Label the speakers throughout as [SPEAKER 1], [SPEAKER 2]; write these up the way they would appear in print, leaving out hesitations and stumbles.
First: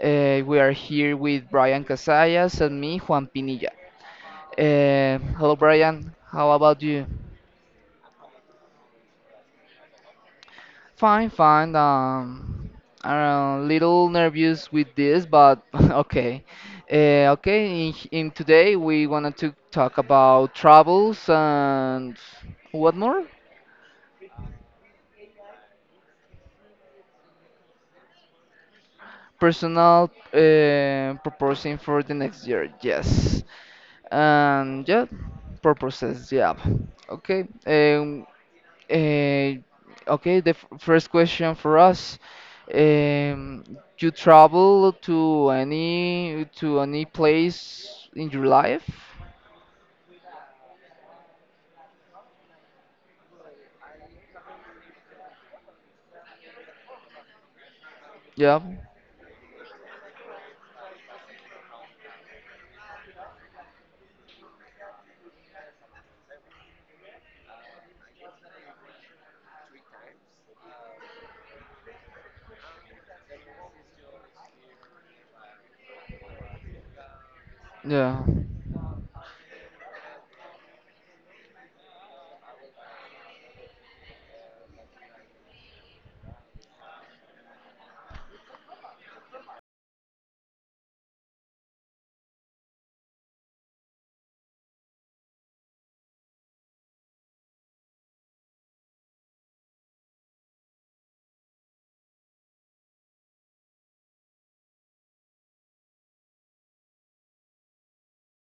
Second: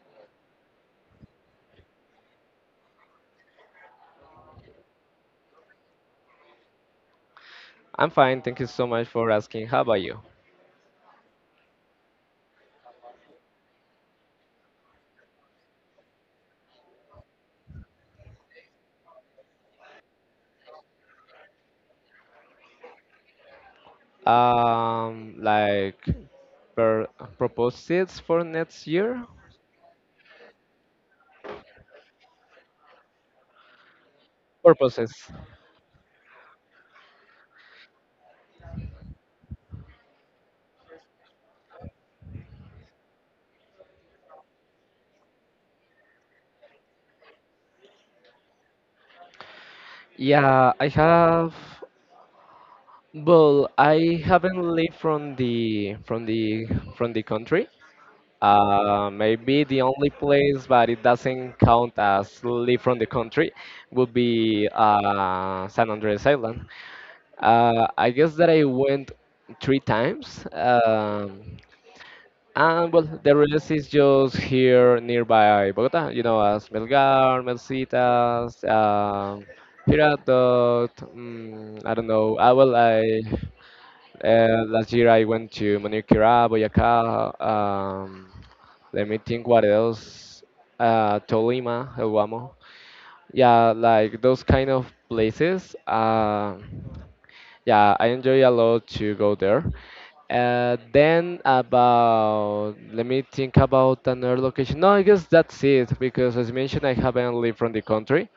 [SPEAKER 1] We are here with Brian Casillas and me, Juan Pinilla. Hello, Brian. How about you?
[SPEAKER 2] I'm fine. Thank you so much for asking. How about you?
[SPEAKER 1] Fine, fine. I'm a little nervous with this, but okay. Okay, in today we wanted to talk about travels and what more?
[SPEAKER 2] Like per proposals for next year?
[SPEAKER 1] Personal proposing for the next year. Yes. And yeah,
[SPEAKER 2] Purposes.
[SPEAKER 1] purposes, yeah. Okay. Eh, okay, the first question for us, um, you travel to any place in your life?
[SPEAKER 2] Yeah, I have. Well, I haven't lived from the from the country.
[SPEAKER 1] Yeah,
[SPEAKER 2] Maybe the only place, but it doesn't count as live from the country, would be San Andres Island. I guess that I went three times. And well, the rest is just here nearby Bogota, you know, as Melgar,
[SPEAKER 1] yeah,
[SPEAKER 2] Melcitas, Girardot, I don't know. I well, I Last year I went to Manquera, Boyacá. Let me think what else. Tolima, El Guamo. Yeah, like those kind of places. Yeah, I enjoy a lot to go there. Then about let me think about another location. No, I guess that's it because as mentioned, I haven't lived from the country.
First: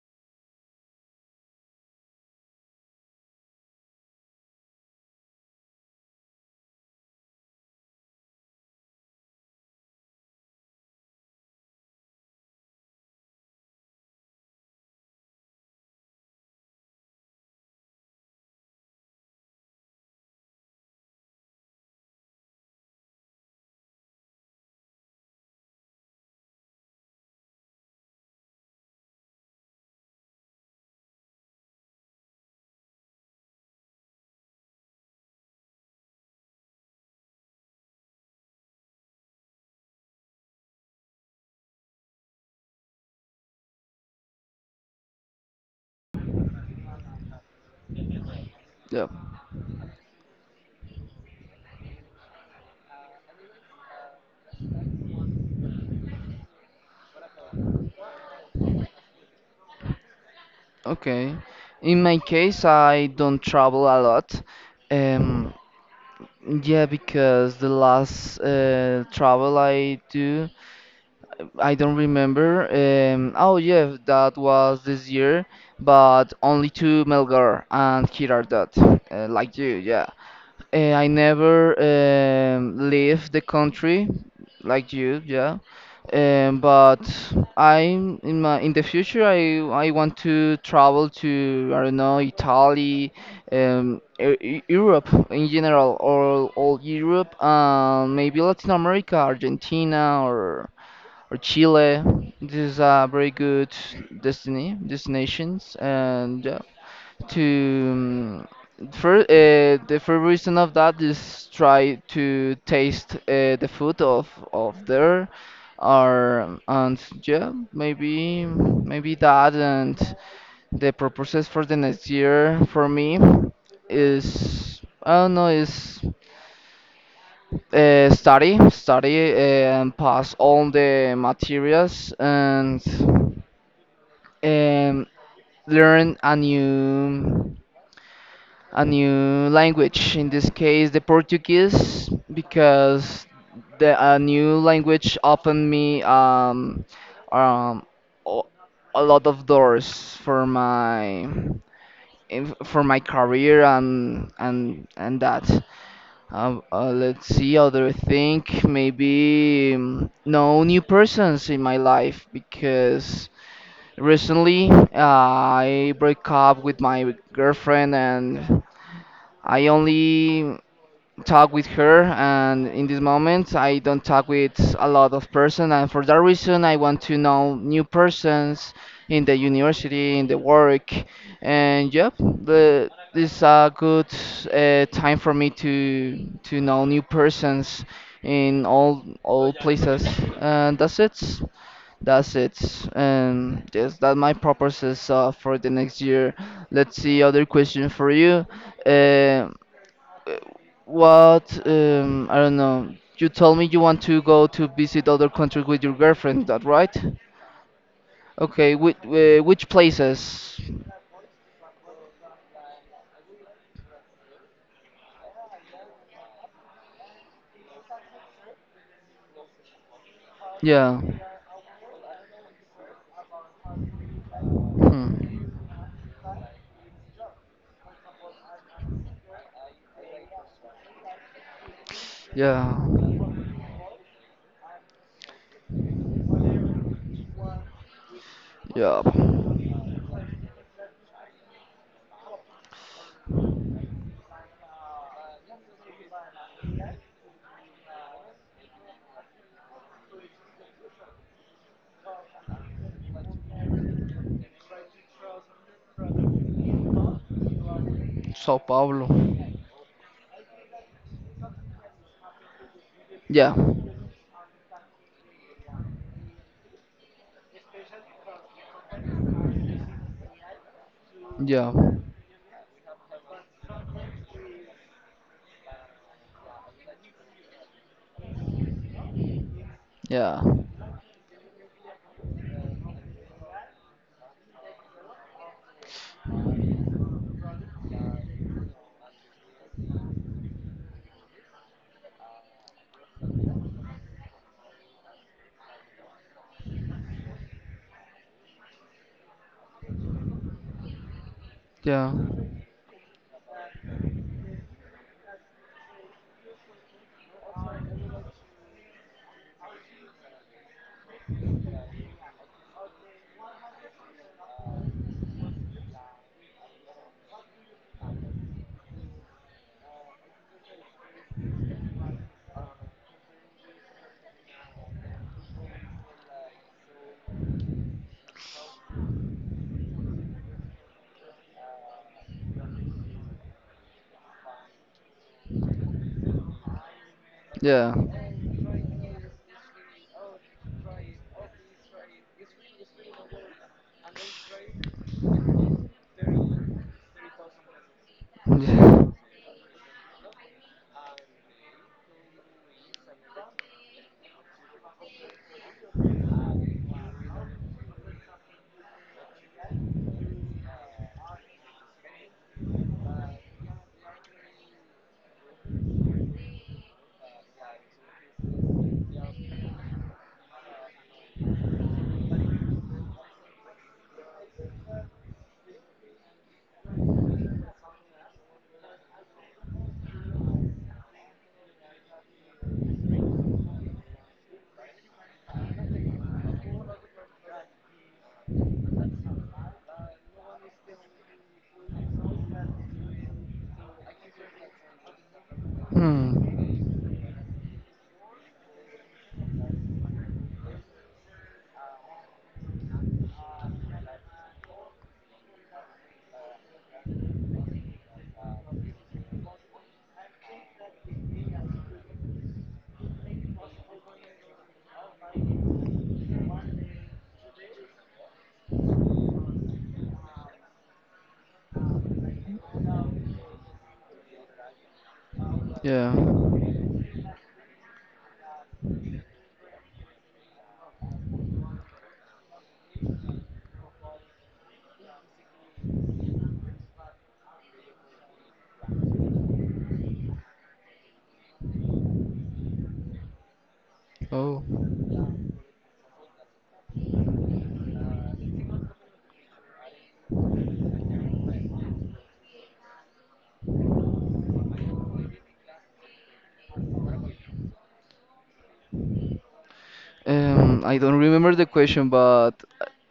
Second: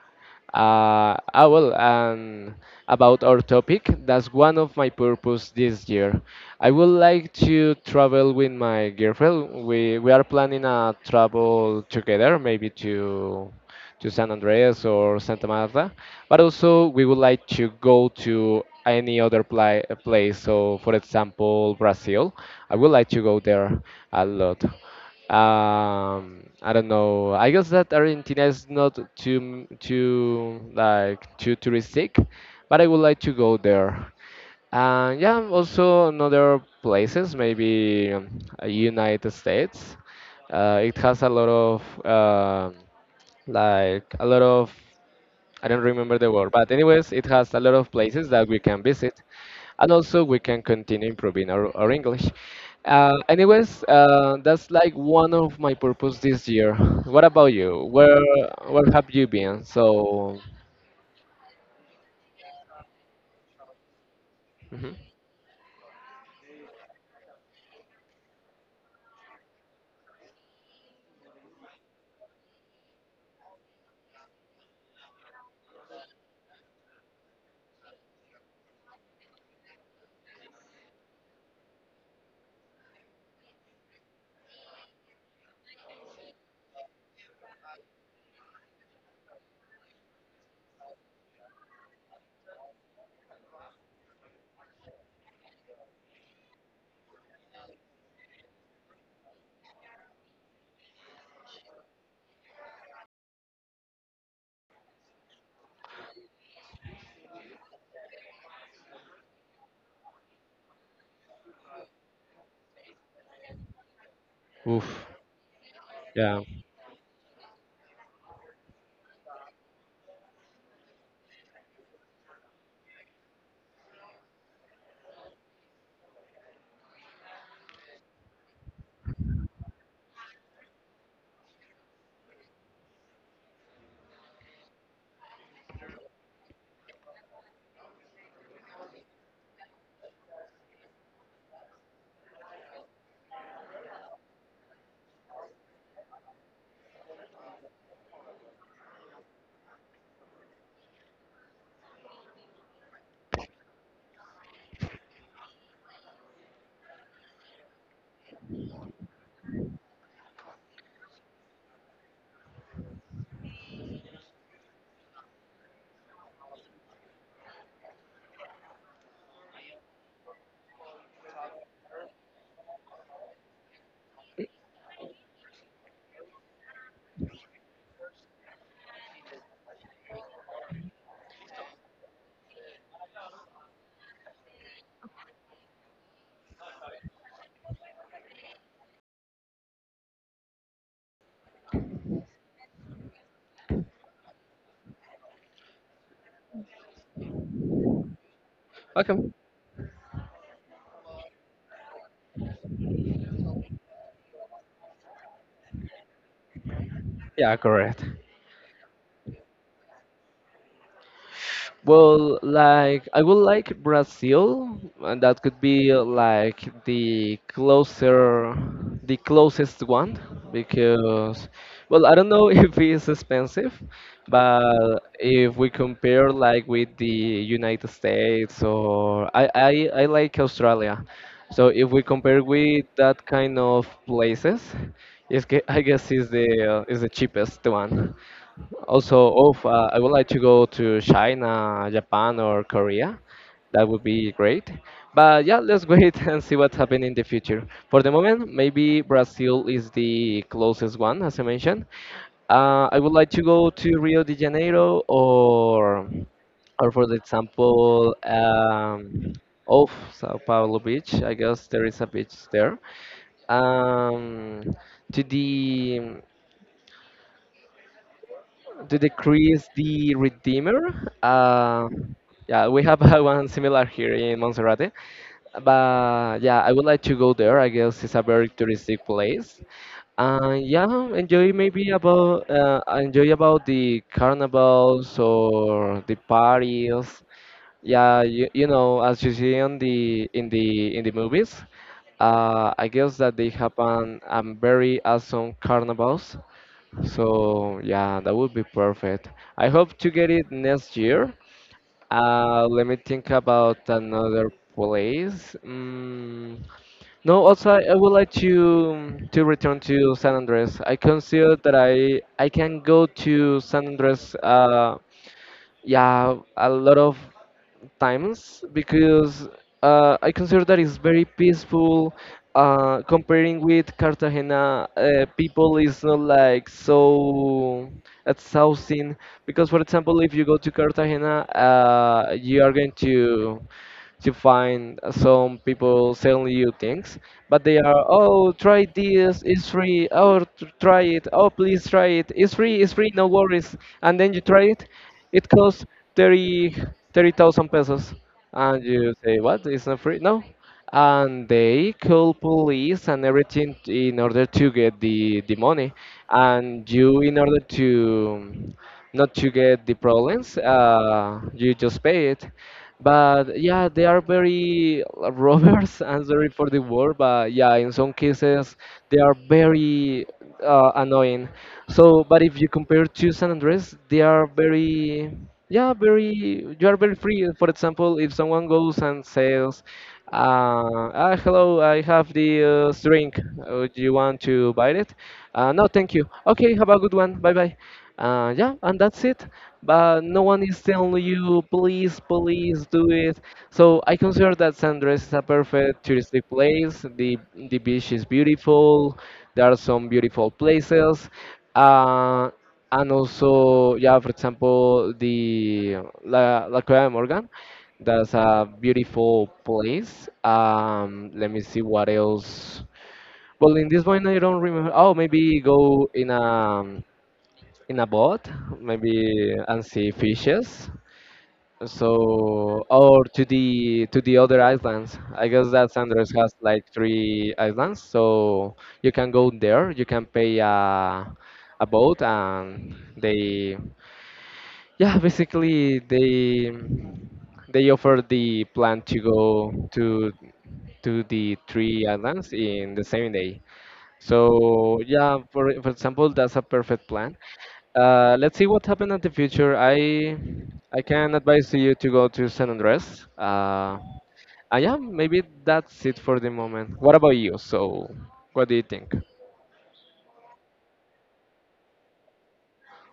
[SPEAKER 2] Well, and about our topic, that's one of my purpose this year. I would like to travel with my girlfriend. We are planning a travel together, maybe to San Andreas or Santa Marta. But also, we would like to go to any other place. So, for example, Brazil. I would like to go there a lot. I don't know. I guess that Argentina is not too touristic, but I would like to go there. And yeah, also another places, maybe United States. It has a lot of I don't remember the word, but anyways, it has a lot of places that we can
[SPEAKER 1] yeah.
[SPEAKER 2] visit, and also we can continue improving our English. That's like one of my purpose this year. What about you? Where have you been? So,
[SPEAKER 1] Okay, in my case I don't travel a lot.
[SPEAKER 2] mhm.
[SPEAKER 1] um yeah, because the last travel I do, I don't remember. Oh yeah, that was this year, but only to Melgar and Girardot, like you, yeah. I never leave the country, like you, yeah. But I in my in the future I want to travel to, I don't know, Italy, Europe in general or all Europe, maybe Latin America, Argentina or Chile. These are very good destiny destinations, and yeah, to um, for, uh, the first reason of that is try to taste the food of
[SPEAKER 2] Oof,
[SPEAKER 1] there,
[SPEAKER 2] yeah,
[SPEAKER 1] or. And yeah, maybe that. And the purposes for the next year for me is, I don't know, is study and pass all the materials, and um, learn a new language. In this case, the Portuguese, because the a new language opened me um, o- a lot of doors for my for my career and that. Let's see other thing. Maybe no new persons in my life because recently, I broke up with my girlfriend, and I only talk with her, and in this moment I don't talk with a lot of person, and for that reason I want to know new persons in the university, in the work. And yep, this is a good time for me to know new persons in all places, and that's it. That's it. And yes, that my purposes for the next year. Let's see other question for you.
[SPEAKER 2] okay,
[SPEAKER 1] Um, Uh, what, I don't know. You told me you want to go to visit other countries with your girlfriend. That right?
[SPEAKER 2] yeah, correct.
[SPEAKER 1] Okay. Which places?
[SPEAKER 2] Well, like I would like Brazil, and that could be like the closer, the closest one
[SPEAKER 1] Yeah.
[SPEAKER 2] because, well, I don't know if it's expensive, but
[SPEAKER 1] Hmm.
[SPEAKER 2] if we compare like with the United States or I like Australia. So if we compare with
[SPEAKER 1] Yeah.
[SPEAKER 2] that kind of places, I guess is the cheapest one.
[SPEAKER 1] Yeah.
[SPEAKER 2] Also, of I would like to go to China, Japan, or Korea. That would be great. But yeah, let's wait and see what's happening in the future. For the moment, maybe Brazil is the closest one, as I mentioned. I would like to go to Rio de Janeiro or for example,
[SPEAKER 1] Sao Paulo.
[SPEAKER 2] of Sao Paulo beach. I guess there is a beach there.
[SPEAKER 1] Yeah.
[SPEAKER 2] Um, to the to decrease the redeemer.
[SPEAKER 1] Yeah.
[SPEAKER 2] Uh, yeah, we have one similar here in Monserrate. But yeah, I would like to go there. I guess it's a very touristic place.
[SPEAKER 1] Yeah.
[SPEAKER 2] Yeah, enjoy about the carnivals or the parties. Yeah, you know, as you see on the in the in the movies, I guess that they have a very awesome carnivals so yeah, that would be perfect. I hope to get it next year.
[SPEAKER 1] Yeah.
[SPEAKER 2] Let me think about another place. No, also I would like to return to San Andres. I consider that I can go to San Andres. Yeah, a lot of times because I consider that it's very peaceful. Comparing with Cartagena, people is not like so exhausting because, for example, if you go to Cartagena, you are going to find some people selling you things, but they
[SPEAKER 1] Yeah.
[SPEAKER 2] are oh try this, it's free. Try it. Oh please try it. It's free. It's free. No worries. And then you try it, it costs 30 30,000 pesos. And
[SPEAKER 1] Yeah.
[SPEAKER 2] you say, what? It's not free? No. And they call police and everything in order to get the money. And you, in order to not to get the problems, you just pay it. But yeah, they are very robbers. I'm sorry for the word, but yeah, in some cases they are very annoying. So, but if you compare to San Andres, they are very, yeah, very. You are very free. For example, if someone goes and says, "Hello, I have the drink. Do you want to buy it?" No, thank you. Okay, have a good one. Bye bye. Yeah, and that's it. But no one is telling you, please, please do it. So I consider that San Andres is a perfect touristic
[SPEAKER 1] Hmm.
[SPEAKER 2] place. The beach is beautiful. There are some beautiful places, uh, and also, yeah, for example, La Cueva de Morgan. That's a beautiful place. Let me see what else. Well, in this one, I don't remember. Oh, maybe go in a boat, maybe and see fishes. So, or to the other islands. I guess that
[SPEAKER 1] Yeah.
[SPEAKER 2] Sanders has like three islands, so you can go there. You can pay a boat, and they yeah, basically they offer the plan to go to the three islands in the same day.
[SPEAKER 1] Oh.
[SPEAKER 2] So yeah, for example, that's a perfect plan let's see what happened in the future. I can advise you to go to San Andres. And yeah, maybe that's it for the moment. What about you? So, what do you think?
[SPEAKER 1] I don't remember the question, but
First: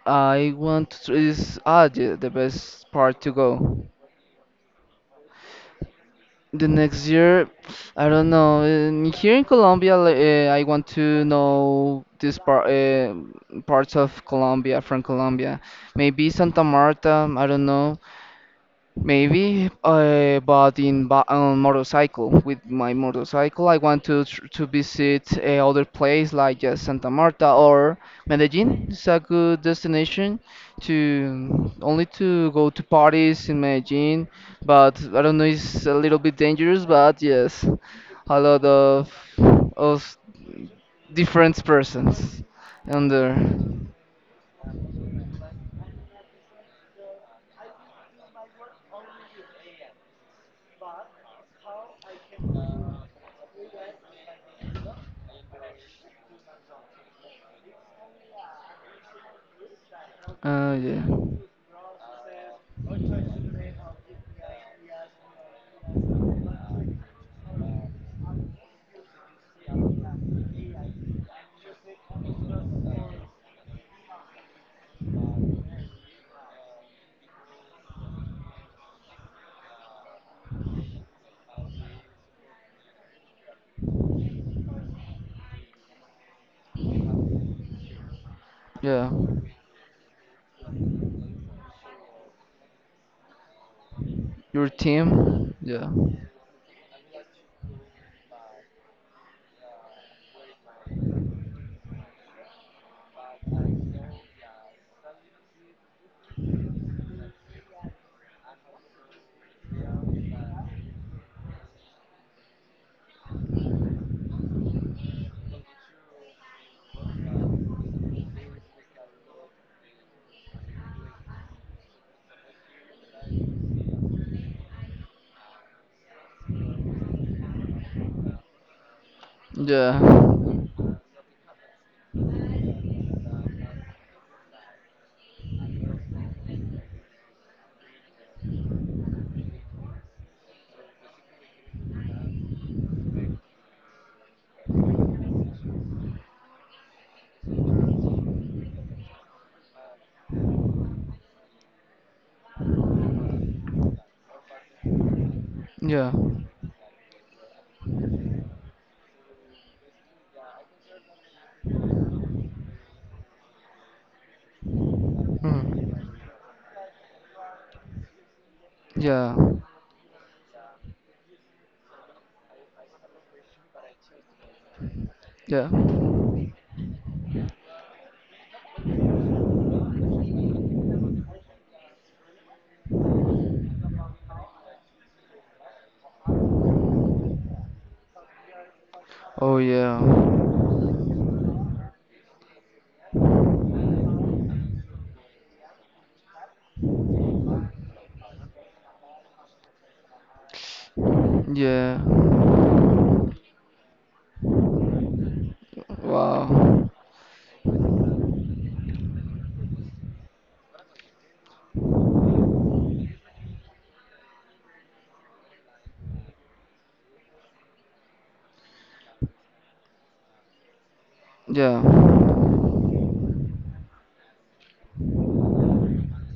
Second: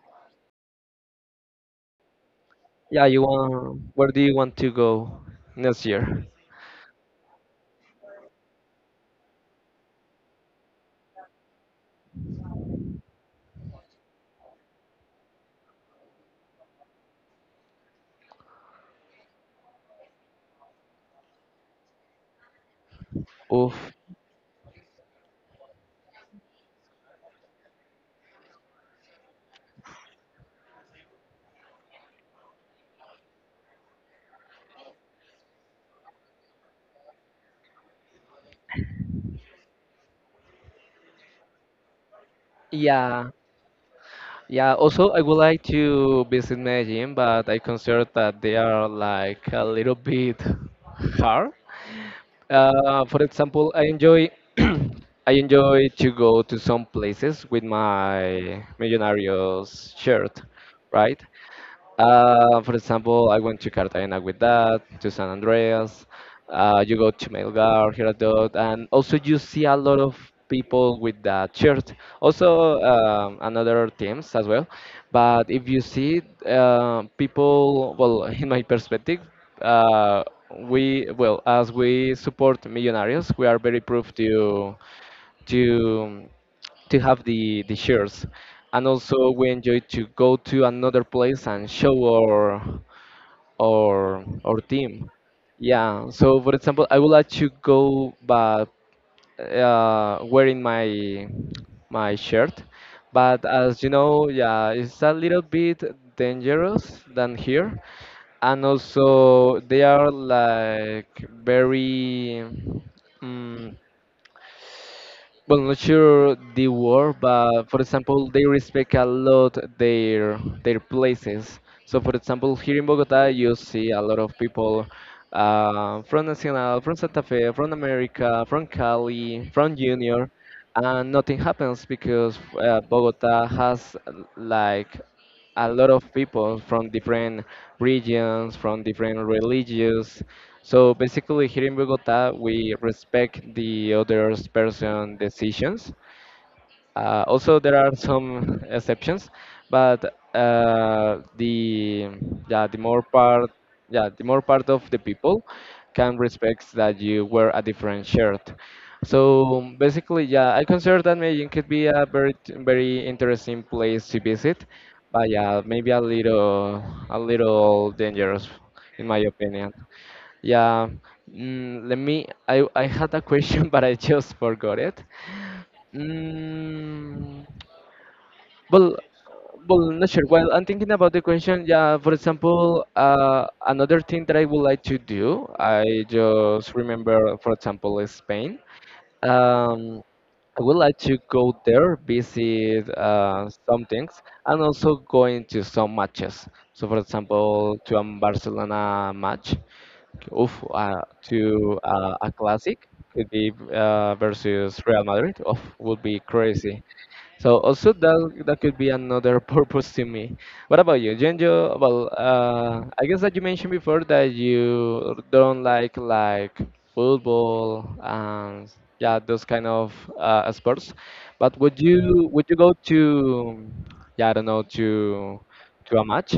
[SPEAKER 1] I want to is ah yeah, the best
[SPEAKER 2] Yeah,
[SPEAKER 1] part
[SPEAKER 2] you
[SPEAKER 1] to go.
[SPEAKER 2] want? Where do you want to go next year?
[SPEAKER 1] The next year, I don't know. In, here in Colombia, like, I want to know this part, parts of Colombia from Colombia. Maybe Santa Marta. I don't know. Maybe, but in ba on motorcycle. With my motorcycle, I
[SPEAKER 2] Oof.
[SPEAKER 1] want to tr to visit other place like just Santa Marta or Medellin. It's a good destination to only to go to parties in Medellin, but I don't know, it's a little bit dangerous, but yes, a lot of different persons on
[SPEAKER 2] Yeah,
[SPEAKER 1] there.
[SPEAKER 2] yeah. Also, I would like to visit Medellin, but I consider that they are like a little bit hard. For example, I enjoy I enjoy to go to some places with my Millonarios shirt,
[SPEAKER 1] Yeah,
[SPEAKER 2] right? For example, I went to Cartagena with that, to San Andreas. You go to Melgar, Girardot, and also you see a lot of people with that shirt. Also, another teams as well. But if you see people, well, in my perspective, uh, we well as we support millionaires, we are very proof to to have the shares and
[SPEAKER 1] yeah.
[SPEAKER 2] also we enjoy to go to another place and show our
[SPEAKER 1] Your
[SPEAKER 2] team
[SPEAKER 1] team, yeah,
[SPEAKER 2] yeah so for example I would like to go but wearing my shirt but as you know yeah it's a little bit dangerous than here and also they are like very mm well, not sure the word, but for example, they respect a lot their places. So, for example, here in Bogota, you see a lot of people from Nacional, from Santa Fe, from America, from Cali, from
[SPEAKER 1] yeah.
[SPEAKER 2] Junior, and nothing happens because Bogota has like a lot of people from different regions, from different religions, so basically, here in Bogota, we respect the other person decisions. Also, there are some exceptions, but the yeah the more part yeah the more part of the people
[SPEAKER 1] Yeah.
[SPEAKER 2] can respect that you wear a different shirt. So basically, yeah, I consider that Medellin could be a very very interesting place to visit, but yeah, maybe
[SPEAKER 1] Mm.
[SPEAKER 2] a little dangerous, in my
[SPEAKER 1] Yeah.
[SPEAKER 2] opinion. Yeah. Mm, let me. I had a question, but I just forgot it.
[SPEAKER 1] Yeah.
[SPEAKER 2] Mm, well, well, not sure. Well, I'm thinking about the question. Yeah, for example, another thing that I would like to do, I just remember, for example, is Spain.
[SPEAKER 1] Oh
[SPEAKER 2] Um, I
[SPEAKER 1] yeah.
[SPEAKER 2] would like to go there, visit some things, and also going to some matches. So, for example, to a Barcelona match. Oof, uh, to
[SPEAKER 1] Yeah.
[SPEAKER 2] a classic could be versus Real Madrid. Oof, would be crazy.
[SPEAKER 1] Wow.
[SPEAKER 2] So also that could be another purpose to me. What about you, Genjo? Well, I guess that you mentioned before that you don't like football and yeah those kind of sports. But
[SPEAKER 1] Yeah.
[SPEAKER 2] would you go to yeah I don't know to a match?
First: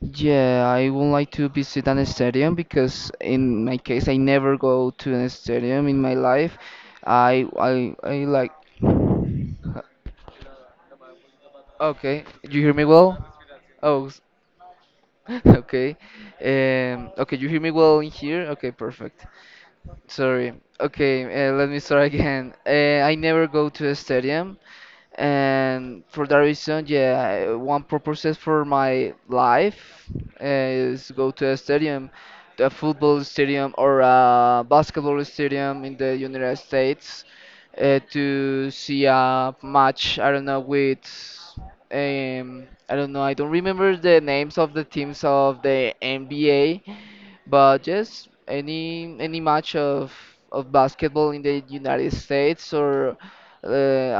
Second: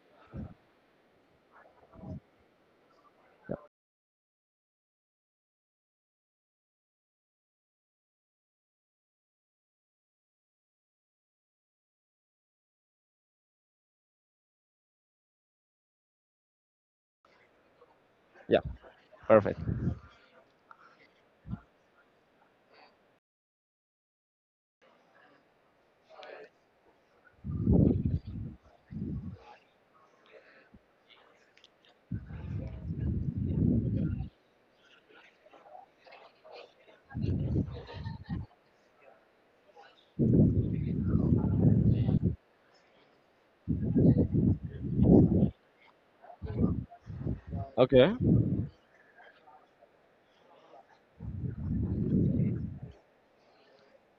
[SPEAKER 1] Yeah, I would like to visit an stadium because in my case I never go to an stadium in my life. I like uh, okay, you hear me well? Oh, s- okay. Okay, you hear me well in here?
[SPEAKER 2] Yeah,
[SPEAKER 1] Okay, perfect.
[SPEAKER 2] perfect.
[SPEAKER 1] Sorry. Okay, let me start again. I never go to a stadium, and for that reason, yeah, one purpose for my life is go to a stadium, a football stadium or a basketball stadium in the United States, to see a match. I don't know with, I don't know. I don't remember the names of the teams of the NBA, but
[SPEAKER 2] Okay.
[SPEAKER 1] yes, any match of basketball in the United States or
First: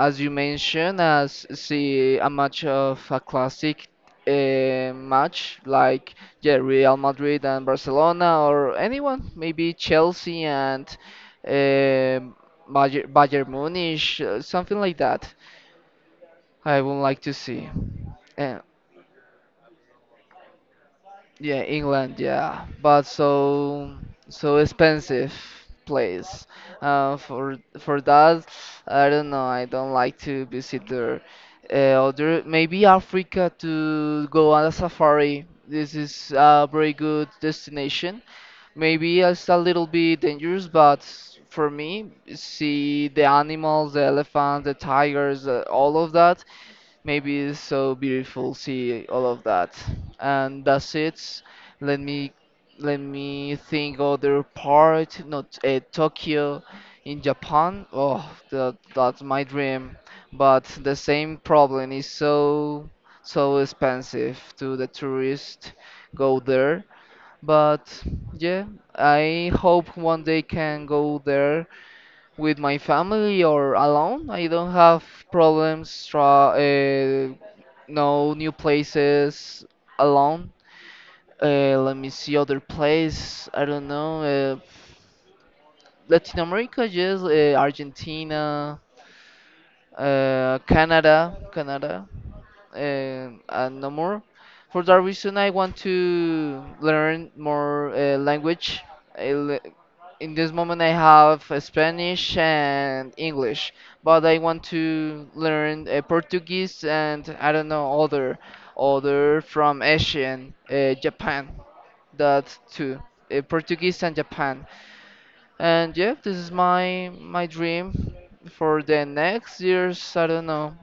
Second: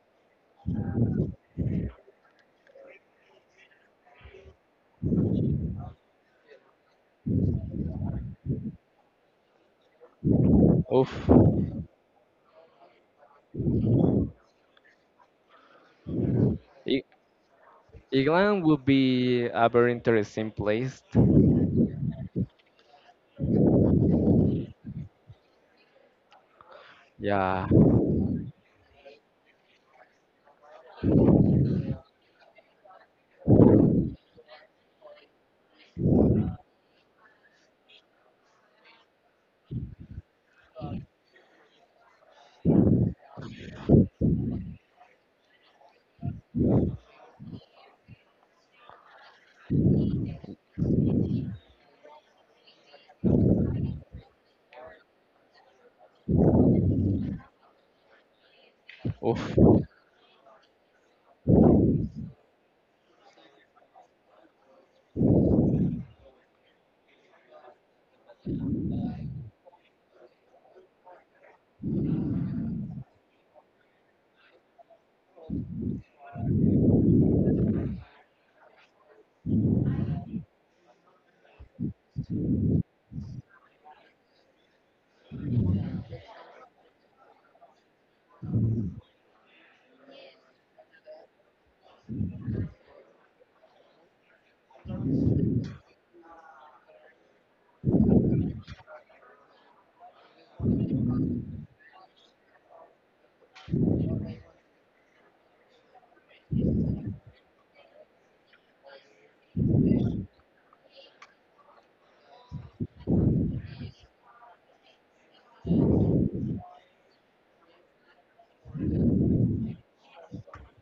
[SPEAKER 1] as you mentioned, as see a match of a classic match like yeah Real Madrid and Barcelona or anyone, maybe Chelsea and
[SPEAKER 2] Oof.
[SPEAKER 1] um Bayern Munich, something like that. I would
[SPEAKER 2] I-
[SPEAKER 1] like to see.
[SPEAKER 2] England would be a very interesting place.
[SPEAKER 1] Yeah, England, yeah, but so so expensive place. For
[SPEAKER 2] Yeah.
[SPEAKER 1] for that, I don't know. I don't like to visit there. Other maybe Africa to go on a safari. This is a very good destination. Maybe it's a little bit dangerous, but for me, see the animals, the elephants, the tigers, all of that. Maybe it's so beautiful see all of that. And that's it. Let me let me think other part, not Tokyo in Japan. Oh, that's my
[SPEAKER 2] Oof.
[SPEAKER 1] dream. But the same problem is so so expensive to the tourist go there. But yeah, I hope one day can go there with my family or alone. I don't have problems try no new places alone. Let me see other place. I don't know. Latin America, yes. Argentina, Canada and no more. For that reason, I want to learn more language. I le- in this moment, I have Spanish and English, but I want to learn Portuguese and, I don't know, other from Asian Japan. That too, Portuguese and Japan. And yeah, this is my dream for the next years. I don't know.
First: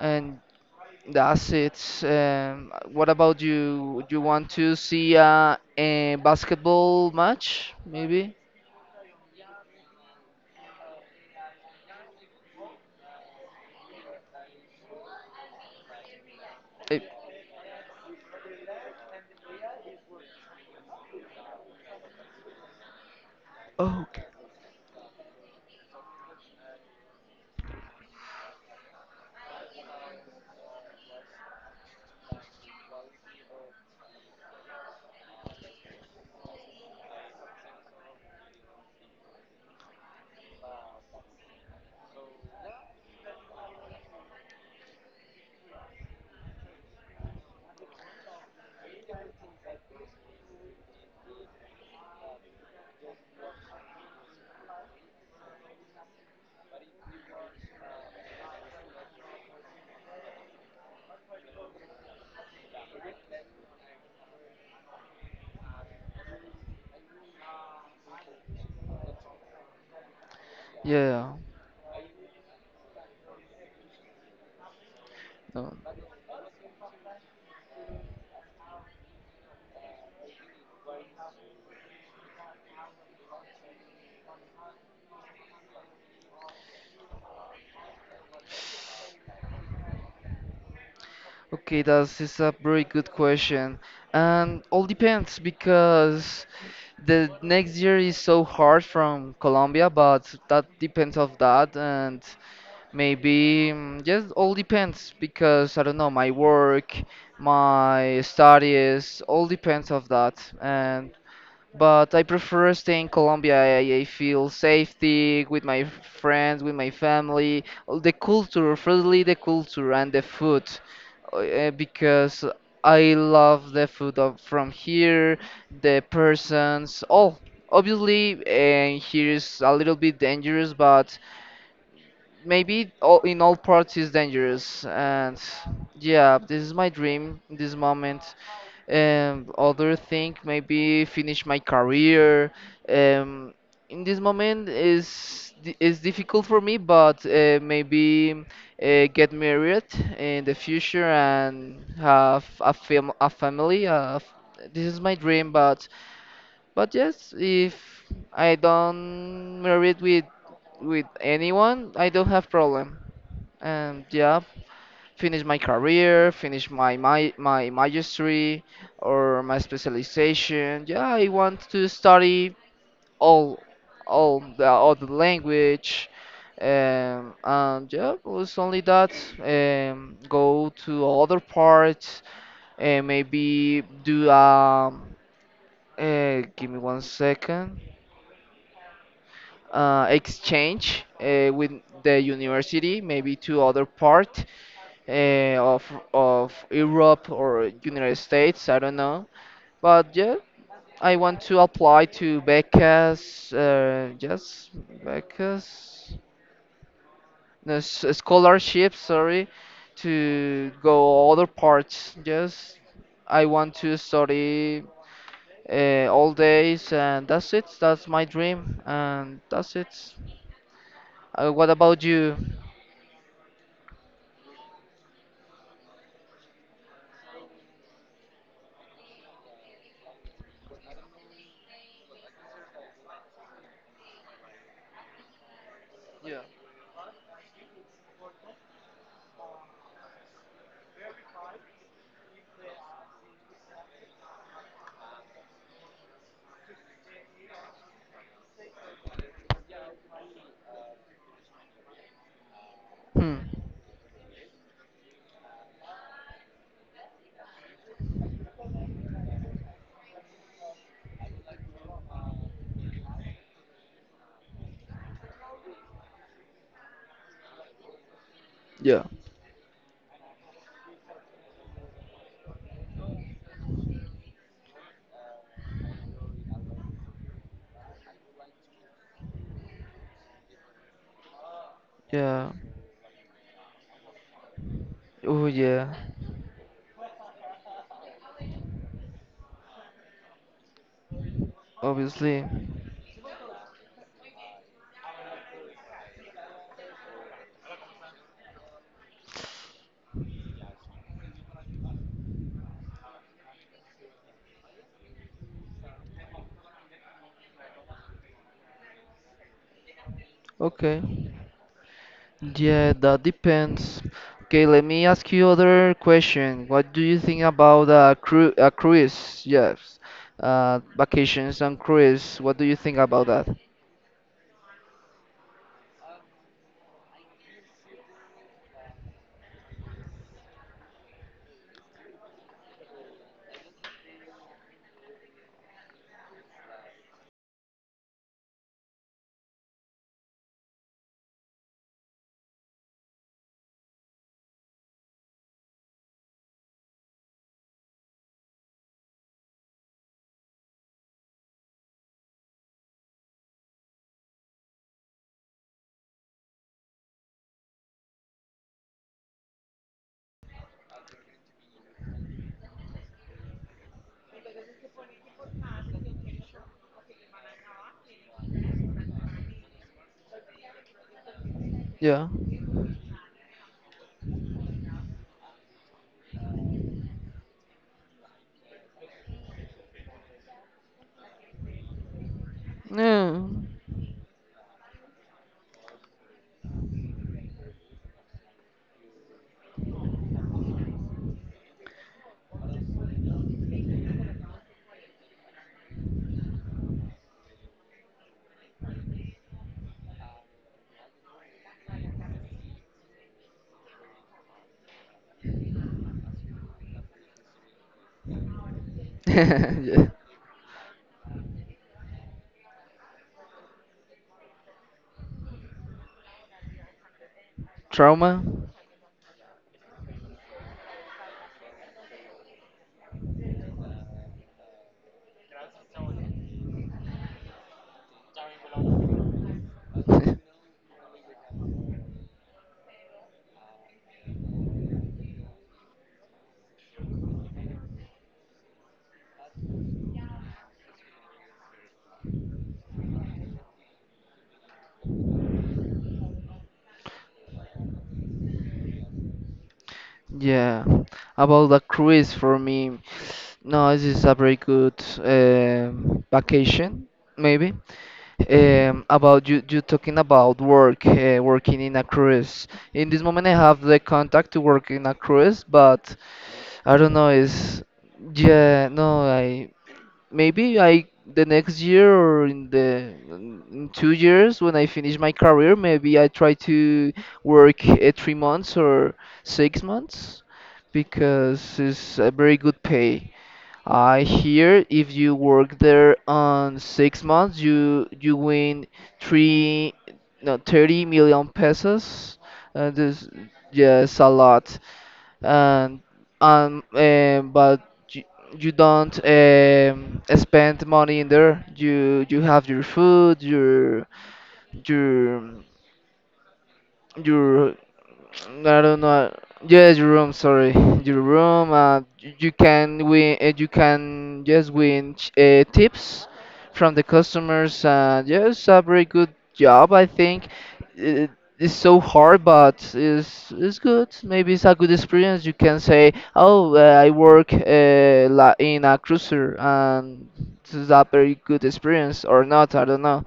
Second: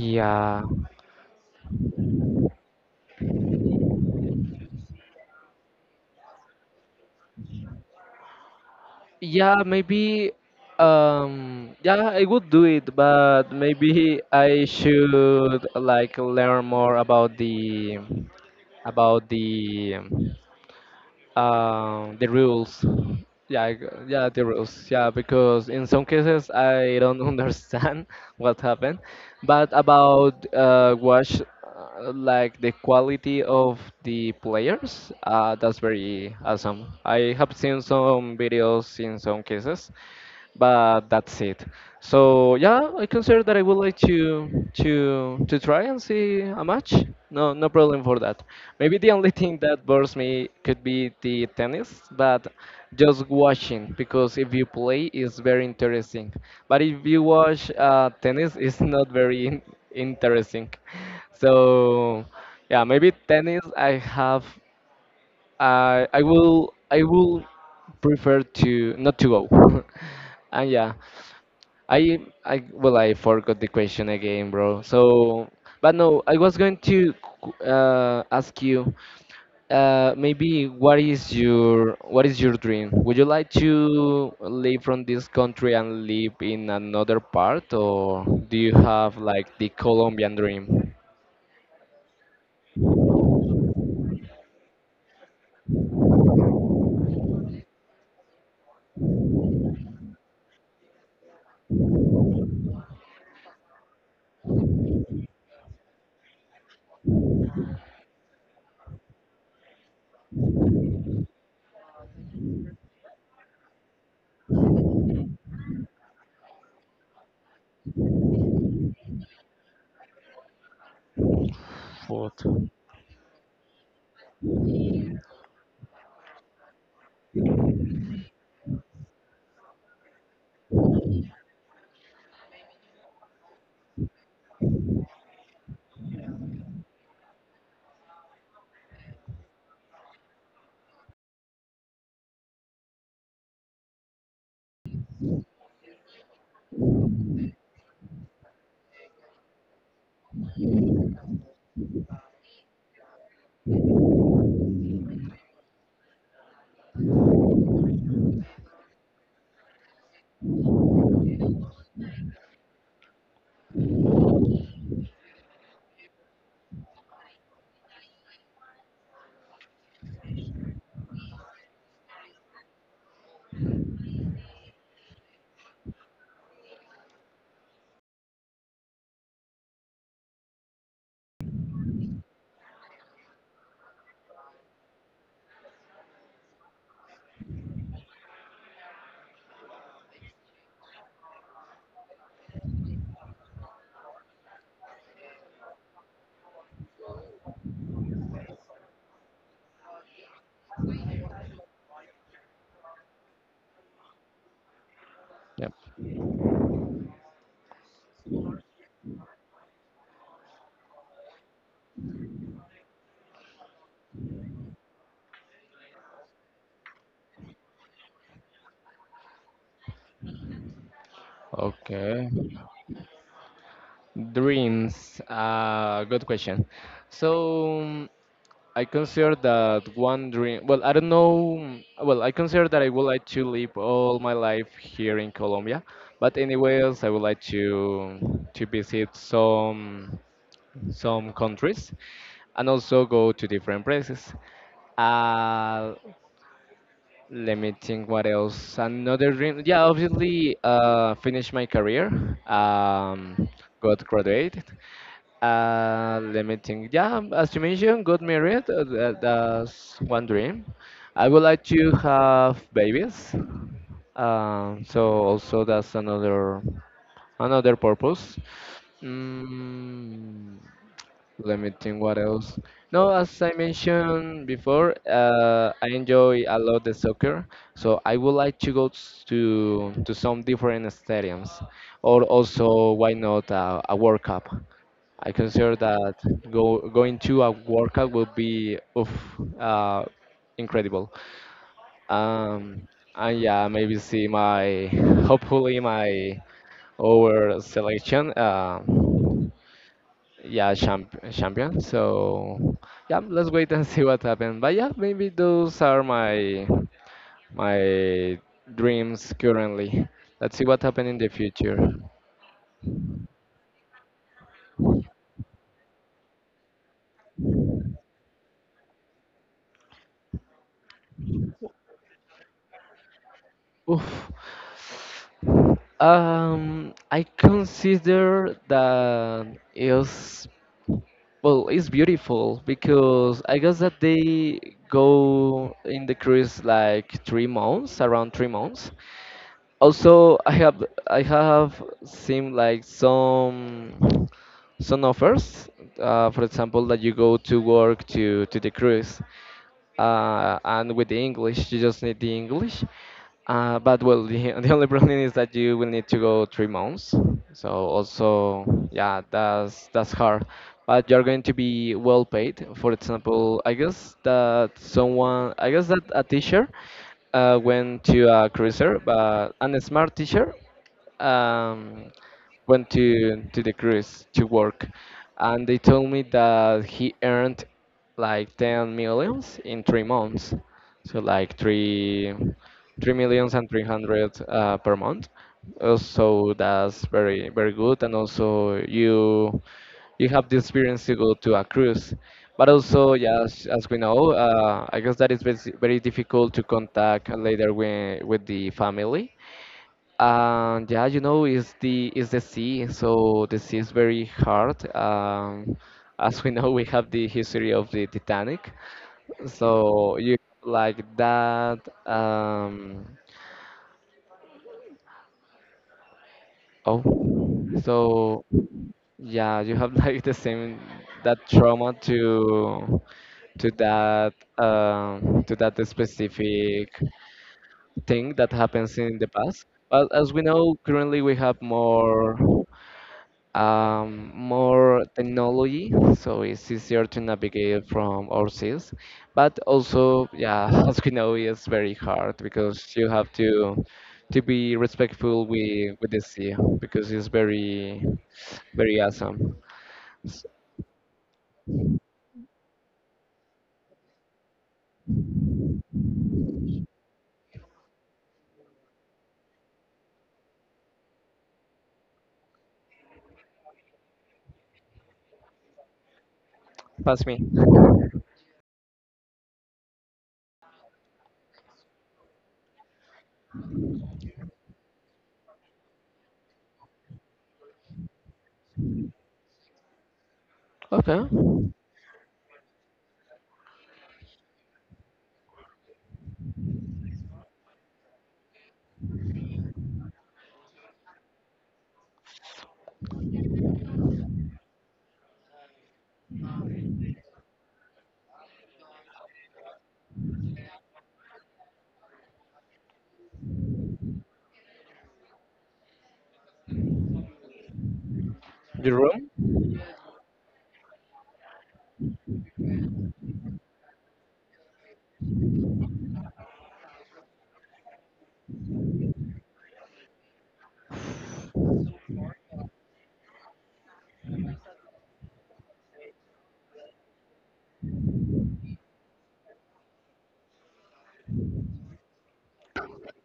[SPEAKER 1] And that's it. What about you? Do you want to see a basketball match, maybe?
[SPEAKER 2] Yeah, maybe, yeah, I would do it, but maybe I should like learn more
[SPEAKER 1] Eh,
[SPEAKER 2] about about the the rules.
[SPEAKER 1] oh, okay.
[SPEAKER 2] Yeah, the rules. Yeah, because in some cases I don't understand what happened. But about watch, like the quality of the players, that's very awesome. I have seen some videos in some cases, but that's it. So yeah, I consider that I would like to try and see a match. No, no problem for that. Maybe the only thing that bores me could be the tennis, but just watching because if you play, it's very interesting. But if you watch tennis, it's not very interesting. So yeah, maybe tennis. I will. I will prefer to not to go. and yeah
[SPEAKER 1] Yeah.
[SPEAKER 2] I I forgot the question again, bro. So,
[SPEAKER 1] No.
[SPEAKER 2] but no, I was going to ask you, maybe what is your dream? Would you like to leave from this country and live in another part, or do you have like the Colombian dream?
[SPEAKER 1] Okay, that is a very good question. And all depends because the next year is so hard from Colombia, but that depends of that. And maybe yes, all depends because I don't know, my work, my studies, all depends of that. And but I prefer staying in Colombia. I feel safety with my friends, with my family. Oh, the culture, firstly, the culture and the food, because
[SPEAKER 2] Food.
[SPEAKER 1] I love the food of, from here, the persons, all. Obviously, here is a little bit dangerous, but maybe all, in all parts is dangerous. And yeah, this is my dream in this moment. Other thing maybe finish my career. um, in this moment is is difficult for me, but maybe get married in the future and have a, a family this is my dream. But yes, if I don't married with anyone, I don't have problem. And yeah, finish my career, finish my mastery or my specialization. Yeah, I want to study all all the other language. And yeah, it's only that. Go to other parts and maybe do. Give me one second. Exchange with the university, maybe to other part uh, of of Europe or United States. I don't know, but yeah, I want to apply to becas, yes,
[SPEAKER 2] Yep.
[SPEAKER 1] becas, no, scholarships. Sorry, to go other parts. Yes, I want to study. All days and that's it, that's my dream and that's it. What about
[SPEAKER 2] Okay.
[SPEAKER 1] you?
[SPEAKER 2] Dreams. Good question. So, I consider that one dream. Well, I don't know. Well, I consider that I would like to live all my life here in Colombia. But anyways, I would like to visit some countries and also go to different places. Uh, let me think what else. Another dream. Yeah, obviously, finish my career.
[SPEAKER 1] Hmm.
[SPEAKER 2] Um, got graduated. Let me think. Yeah, as you mentioned, got married. That's one dream. I would like to have babies. So also that's another purpose.
[SPEAKER 1] Yeah.
[SPEAKER 2] Mm, let me think what else. No, as I mentioned before, I enjoy a lot the soccer, so I would like to go to some different stadiums, or
[SPEAKER 1] Yeah.
[SPEAKER 2] also why not a World Cup. I
[SPEAKER 1] Oh
[SPEAKER 2] consider
[SPEAKER 1] yeah.
[SPEAKER 2] that go going to a World Cup would be oof, uh, incredible.
[SPEAKER 1] Obviously.
[SPEAKER 2] Um, and yeah, maybe see my hopefully my our selection. Yeah, champion, so yeah, let's wait and see what happens. But yeah, maybe those are my dreams currently. Let's see what
[SPEAKER 1] Okay.
[SPEAKER 2] happens in the future.
[SPEAKER 1] Yeah, that depends. Okay, let me ask you other question. What do you think about a cru a cruise? Yes. Vacations and cruise. What do you think about that?
[SPEAKER 2] Oof. I consider that, is well, it's beautiful because I guess that they go in the cruise like 3 months, around 3 months. Also, I have seen like some offers, for example, that you go to work to the cruise, and with the English, you just need the English. But well, the, the only problem is that you will need to go 3 months. So also, yeah, that's hard. But you're going to be well paid. For example, I guess that someone, I guess that a teacher went to a cruiser, but and a smart teacher. Um,
[SPEAKER 1] Yeah.
[SPEAKER 2] went to the cruise to work, and they told me that he earned like 10 millions in 3 months, so like three
[SPEAKER 1] No.
[SPEAKER 2] millions and 300 per month. So that's very very good, and also you have the experience to go to a cruise. But also, yes, as we know, I guess that is very, very difficult to contact later with the family, and yeah, it's the sea, so the sea is very hard. As we know, we have the history of the Titanic,
[SPEAKER 1] Yeah.
[SPEAKER 2] so you like that. Um, oh,
[SPEAKER 1] Trauma?
[SPEAKER 2] so yeah, you have like the same that trauma to that specific thing that happens in the past. But as we know, currently we have more, technology, so it's easier to navigate from overseas. But also, yeah, as we know, it's very hard because you have to be respectful with the sea because it's very very awesome. S-
[SPEAKER 1] Yeah. About the cruise for me. No, this is a very good vacation, maybe. Um, about you, you talking about work, working in a cruise. In this moment, I have the contact to work in a cruise, but I don't
[SPEAKER 2] pass
[SPEAKER 1] know.
[SPEAKER 2] me.
[SPEAKER 1] No, I maybe I the next year or in the in 2 years when I finish my career, maybe I try to work 3 months or 6 months
[SPEAKER 2] Okay,
[SPEAKER 1] because it's a very good pay. I hear if you work there on 6 months, you you win three, no, 30 million pesos. This, yes, a lot. And but you, you don't spend money in there. You have your food, your your I
[SPEAKER 2] your
[SPEAKER 1] don't
[SPEAKER 2] room?
[SPEAKER 1] know. Yes, your room. Sorry, your room. You can win. You can just win tips from the customers. Yes, a very good job. I think it, it's so hard, but it's good. Maybe it's a good experience. You can say, "Oh, I work in a cruiser, and this is a very good experience," or not. I don't know.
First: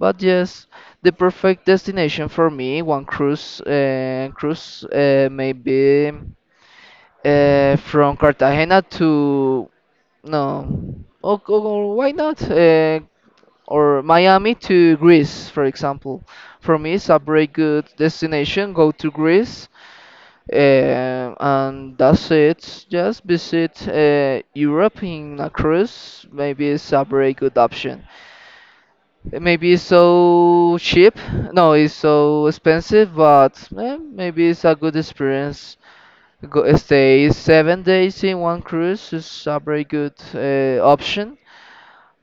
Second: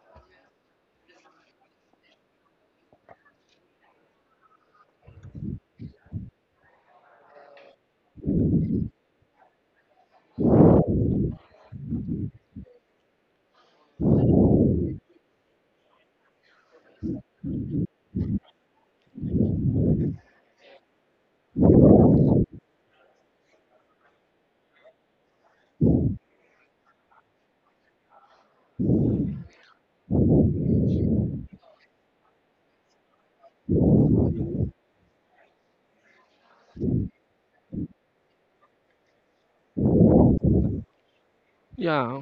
[SPEAKER 1] But yes, the perfect destination for me, one cruise, maybe from Cartagena to no, or why not? Or Miami to Greece, for example. For me, it's a very good destination. Go to Greece, and that's it. Just visit Europe in a cruise. Maybe it's a very good option. It may be so cheap, no, it's so expensive, but eh, maybe it's a good experience. Go, stay 7 days in one cruise is a very good option.
[SPEAKER 2] Yeah.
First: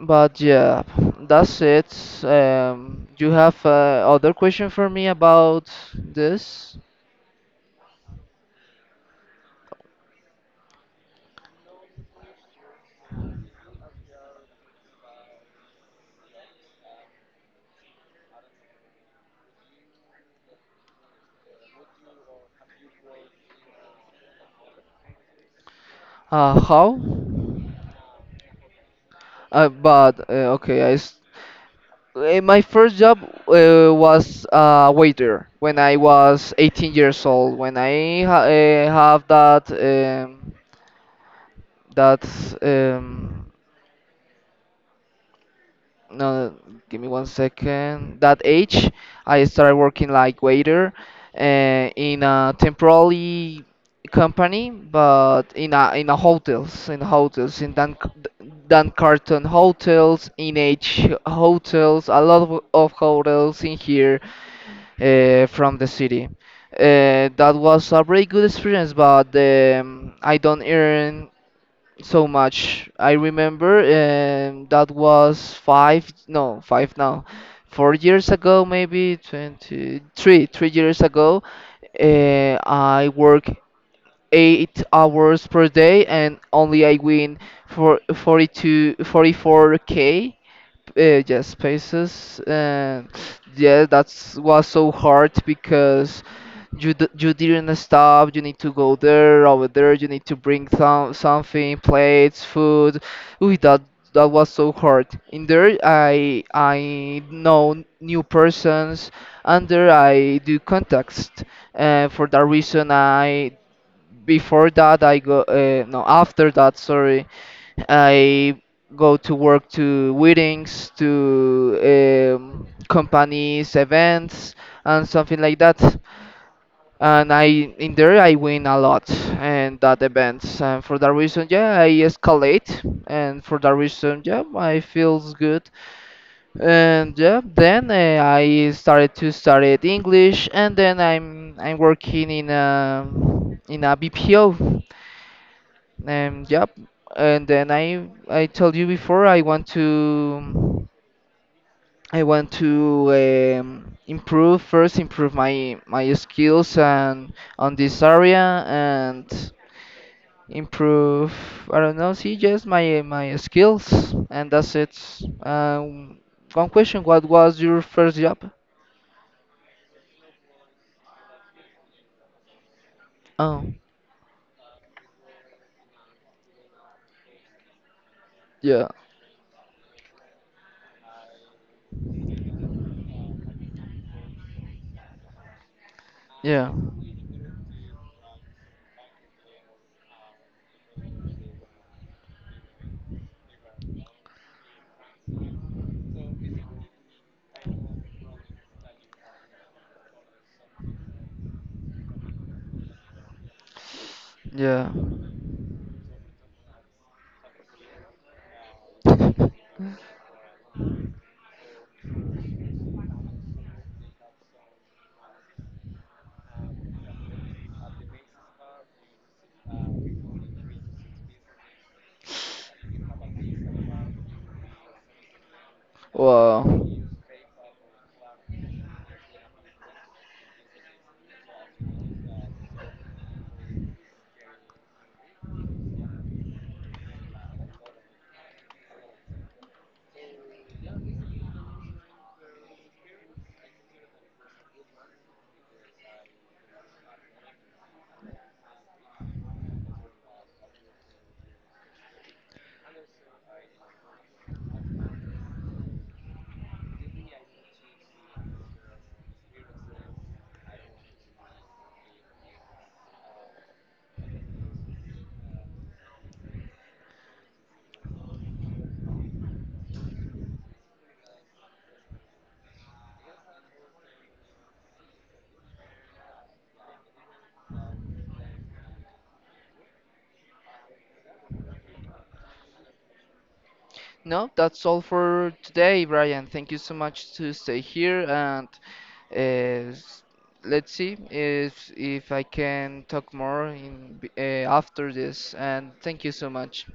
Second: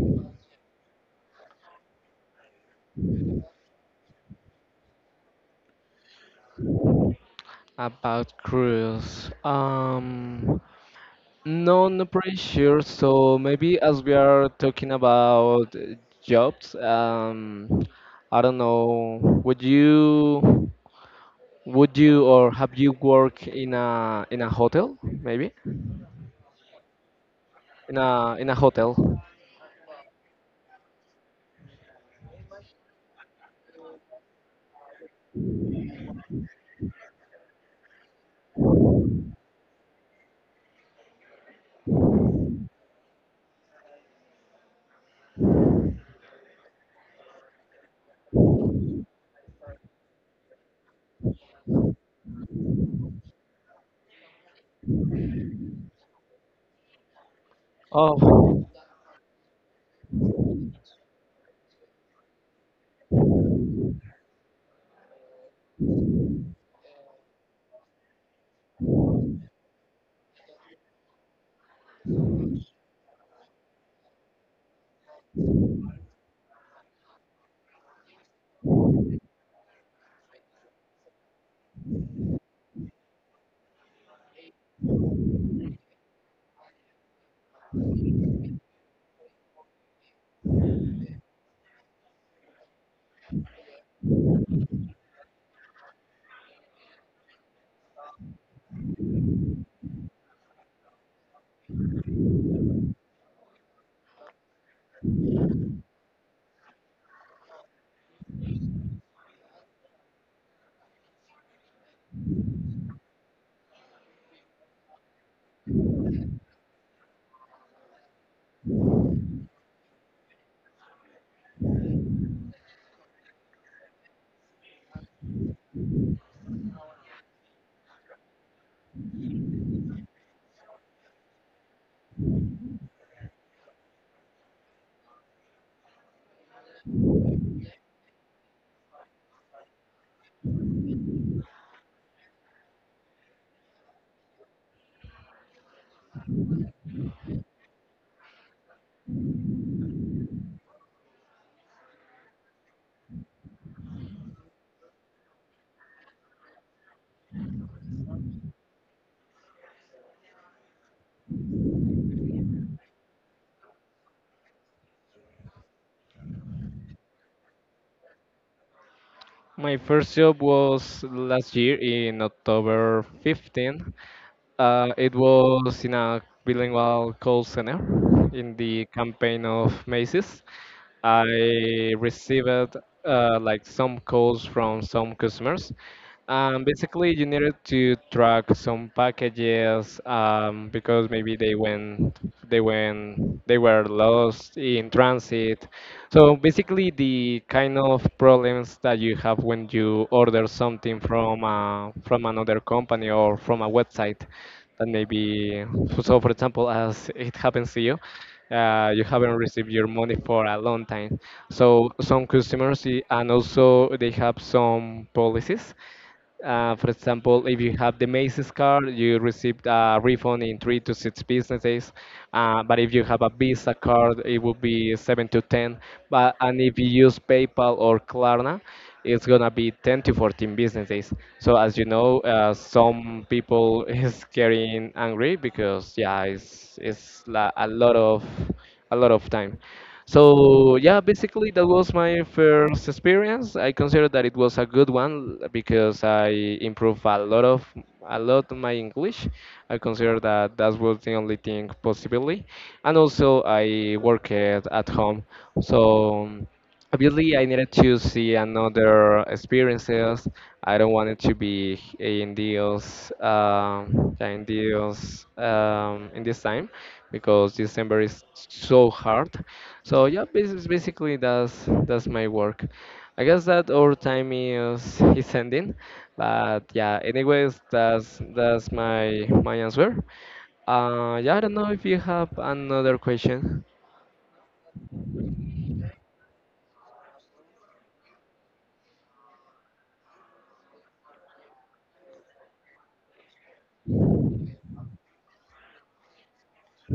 [SPEAKER 1] But yeah, that's it. You have other question for me about this?
[SPEAKER 2] About cruise. No, not pretty sure. So maybe as we are talking about jobs, I don't know. Would you, or have you worked in a hotel? Maybe
[SPEAKER 1] How?
[SPEAKER 2] in a hotel.
[SPEAKER 1] But okay, I s- My first job was a waiter when I was 18 years old. When I ha have that that um, no, give me one second. That age, I started working like waiter in a temporary company, but in a hotels, in hotels, in
[SPEAKER 2] Oh,
[SPEAKER 1] Dan Carton hotels, in H hotels, a lot of hotels in here from the city. That was a very good experience, but I don't earn so much. I remember that was five, no, five now, 4 years ago, maybe 23, 3 years ago. I work 8 hours per day and only I win for 42, 44 k, yes, spaces. And yeah, that was so hard because you didn't stop. You need to go there, over there. You need to bring some something, plates, food. Ooh, that was so hard. In there, I know new persons, and there I do contacts. For that reason, I before that I go. No, after that, sorry. I go to work to weddings, to companies, events, and something like that. And I in there I win a lot in that events. And for that reason, yeah, I escalate. And for that reason, yeah, I feels good. And yeah, then I started to study English, and then I'm working in a BPO and yep. And then I told you before I want to improve first improve my my skills, and on this area, and improve I don't know see just my skills, and that's it. Um, One question: what was your first job?
[SPEAKER 2] my first job was last year in October
[SPEAKER 1] Oh
[SPEAKER 2] 15. It was in a bilingual call center in the
[SPEAKER 1] yeah,
[SPEAKER 2] campaign of Macy's. I received like some calls from some customers. Um,
[SPEAKER 1] yeah,
[SPEAKER 2] basically, you needed to track some packages because maybe they were lost in transit. So basically, the kind of problems that you have when you order something from another company or from a website that
[SPEAKER 1] yeah.
[SPEAKER 2] maybe, so for example, as it happens to you, you haven't received your money for a long time. So some customers and also they have some policies, for example, if you have the Macy's card, you received a refund in 3 to 6 business days. But if you have a Visa card, it will be 7 to 10. But and if you
[SPEAKER 1] Wow.
[SPEAKER 2] use PayPal or Klarna, it's gonna be 10 to 14 business days. So as you know, some people is getting angry because yeah, a lot of time. So yeah, basically that was my first experience. I consider that it was a good one because I improved a lot my English. I consider that that was the only thing possibly, and also I worked at home, so obviously I needed to see another experiences. I don't want it to be in deals, yeah, in deals, in this time because December is so hard. So yeah, it's basically that's my work. I guess that our time is ending, but yeah. Anyways, that's my answer. Yeah, I don't know if you have another question.
[SPEAKER 1] No, that's all for today, Brian. Thank you so much to stay here and uh, s- let's see if I can talk more in after this. And thank you so much.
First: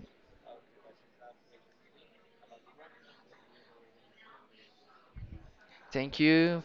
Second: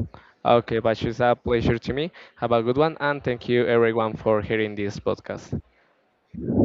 [SPEAKER 2] Okay, but it's a pleasure to me. Have a good one, and thank you everyone for hearing this podcast.
[SPEAKER 1] Thank you.